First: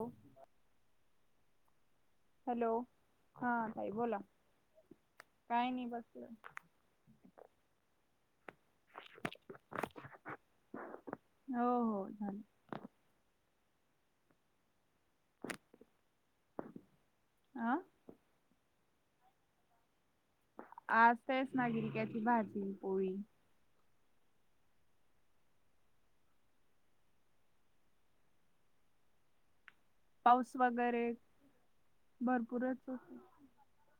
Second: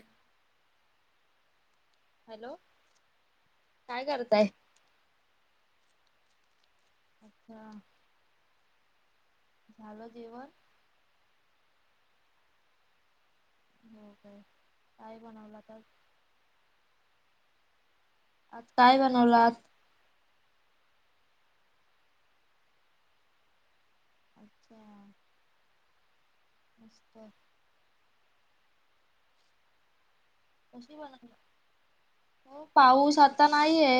हो. हॅलो हा ताई काय बोला करताय? काय नाही बसले अच्छा झाल जेवण हो हो झाल का काय बनवलात आज आं आज काय बनवल आज आज तेच ना गिलक्याची भाजी पोळी अच्छा नुसतं पाऊस वगैरे हो भरपूरच होत. पाऊस आता नाहीये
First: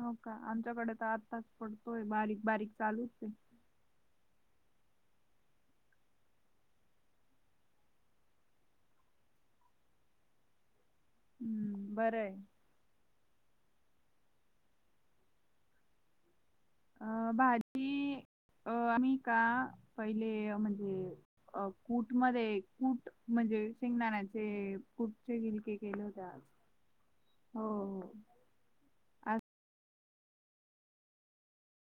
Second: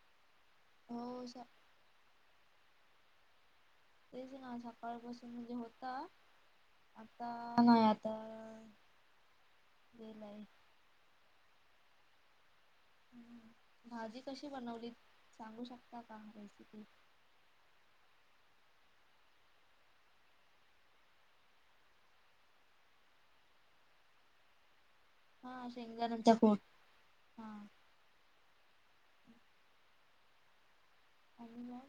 हो का आमच्याकडे तर हो आत्ताच पडतोय बारीक बारीक चालुच आहे तेच ना सकाळपासुन म्हणजे होता आता नाही आता बर आहे भाजी कशी बनवली सांगु शकता का रेसिपी अ भाजी अं आम्ही का पहिले म्हणजे अ कुट मध्ये म्हणजे शेंगदाण्याचे कुट हा की केले होत्या शेंगदाण्याचा आज कूट हा हो हो आणि ना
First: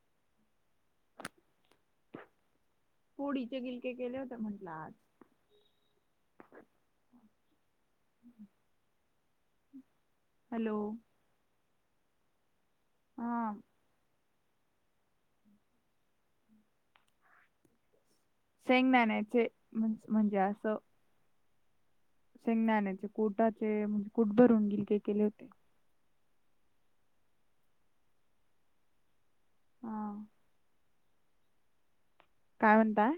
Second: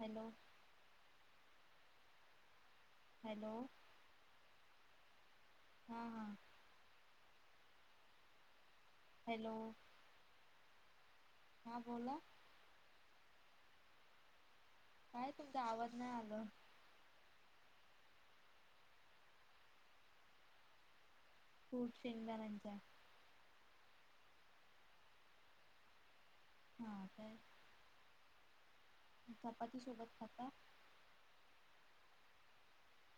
हॅलो हॅलो फोडीचे गिलके केले होते म्हटल आज हा हा हम्म्म हॅलो हॅलो हां बोला हं काय तुमचा आवाज नाही आल शेंगदाण्याचे म्हणजे अस कुट शेंगदाण्याचे शेंगदाण्याचे कुटाचे म्हणजे कुट भरून गिलके केले होते. हां का चपाती सोबत हा. खाता काय म्हणताय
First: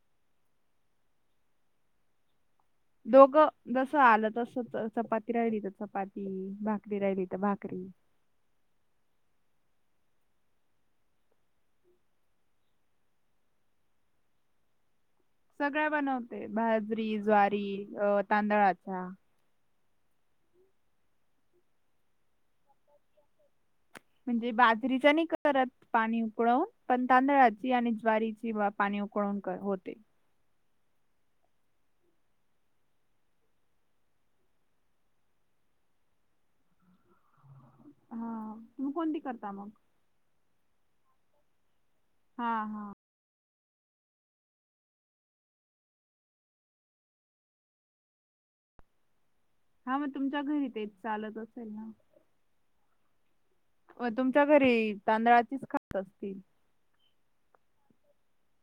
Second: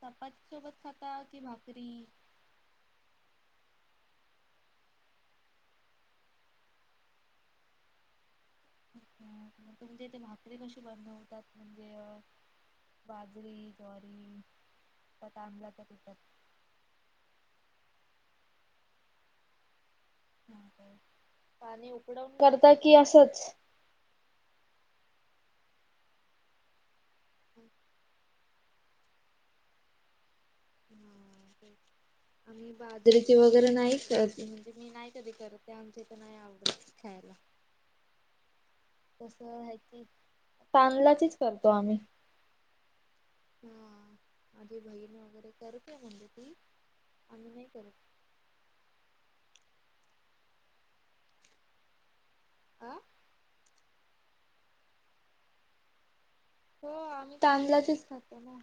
चपाती सोबत खाता की भाकरी दोघ जस आल तस चपाती राहिली तर चपाती भाकरी राहिली तर भाकरी तुमच्या इथे भाकरी कशी बनवतात म्हणजे बाजरी ज्वारी का तांदळाच्या सगळ्या पिठात बनवते बाजरी, ज्वारी, अ तांदळाच्या पाणी उकळवून करता कि असच म्हणजे बाजरीच नाही करत पाणी उकळुन पण तांदळाची आणि ज्वारीची पाणी उकळुन होते आम्ही बाजरीची वगैरे नाही म्हणजे करत मी नाही कधी करत तर ते आमच्या इथ तर नाही आवडत खायला हा म कोण तस हाय ती, तांदलाचेच करतो आम्ही. हा हा. हा, माझी बहीण वगैरे करते म्हणजे ती. आम्ही नाही करत. हा म तुमच्या घरी तेच चालत असेल ना. आ. होय तुमच्या घरी तांदळाचीच खात असतील? हो आम्ही तांदलाचेच खातो ना.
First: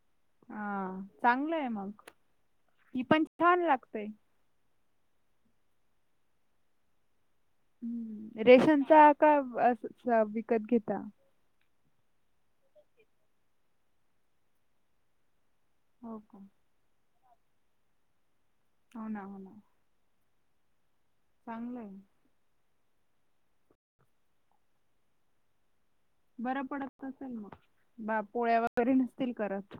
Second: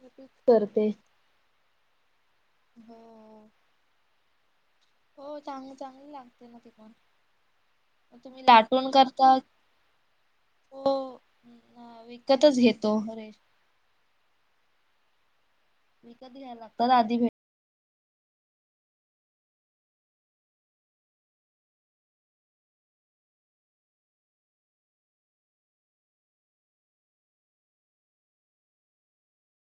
मी तीच करते. हा चांगलं आहे मग, ती पण हो छान लागतय. हो चांग-चांगल लागतय ना ते पण. तुम्ही हम्म. लाटण रेशनचा करता, का अस- स- विकत हो. घेता हा विकतच घेतो अरे. हो विकत का घ्यायला लागतात आधी भे हो ना हो ना. चांगलं ये. बर पडत असेल म, बा पोळ्या वगैरे नसतील करत.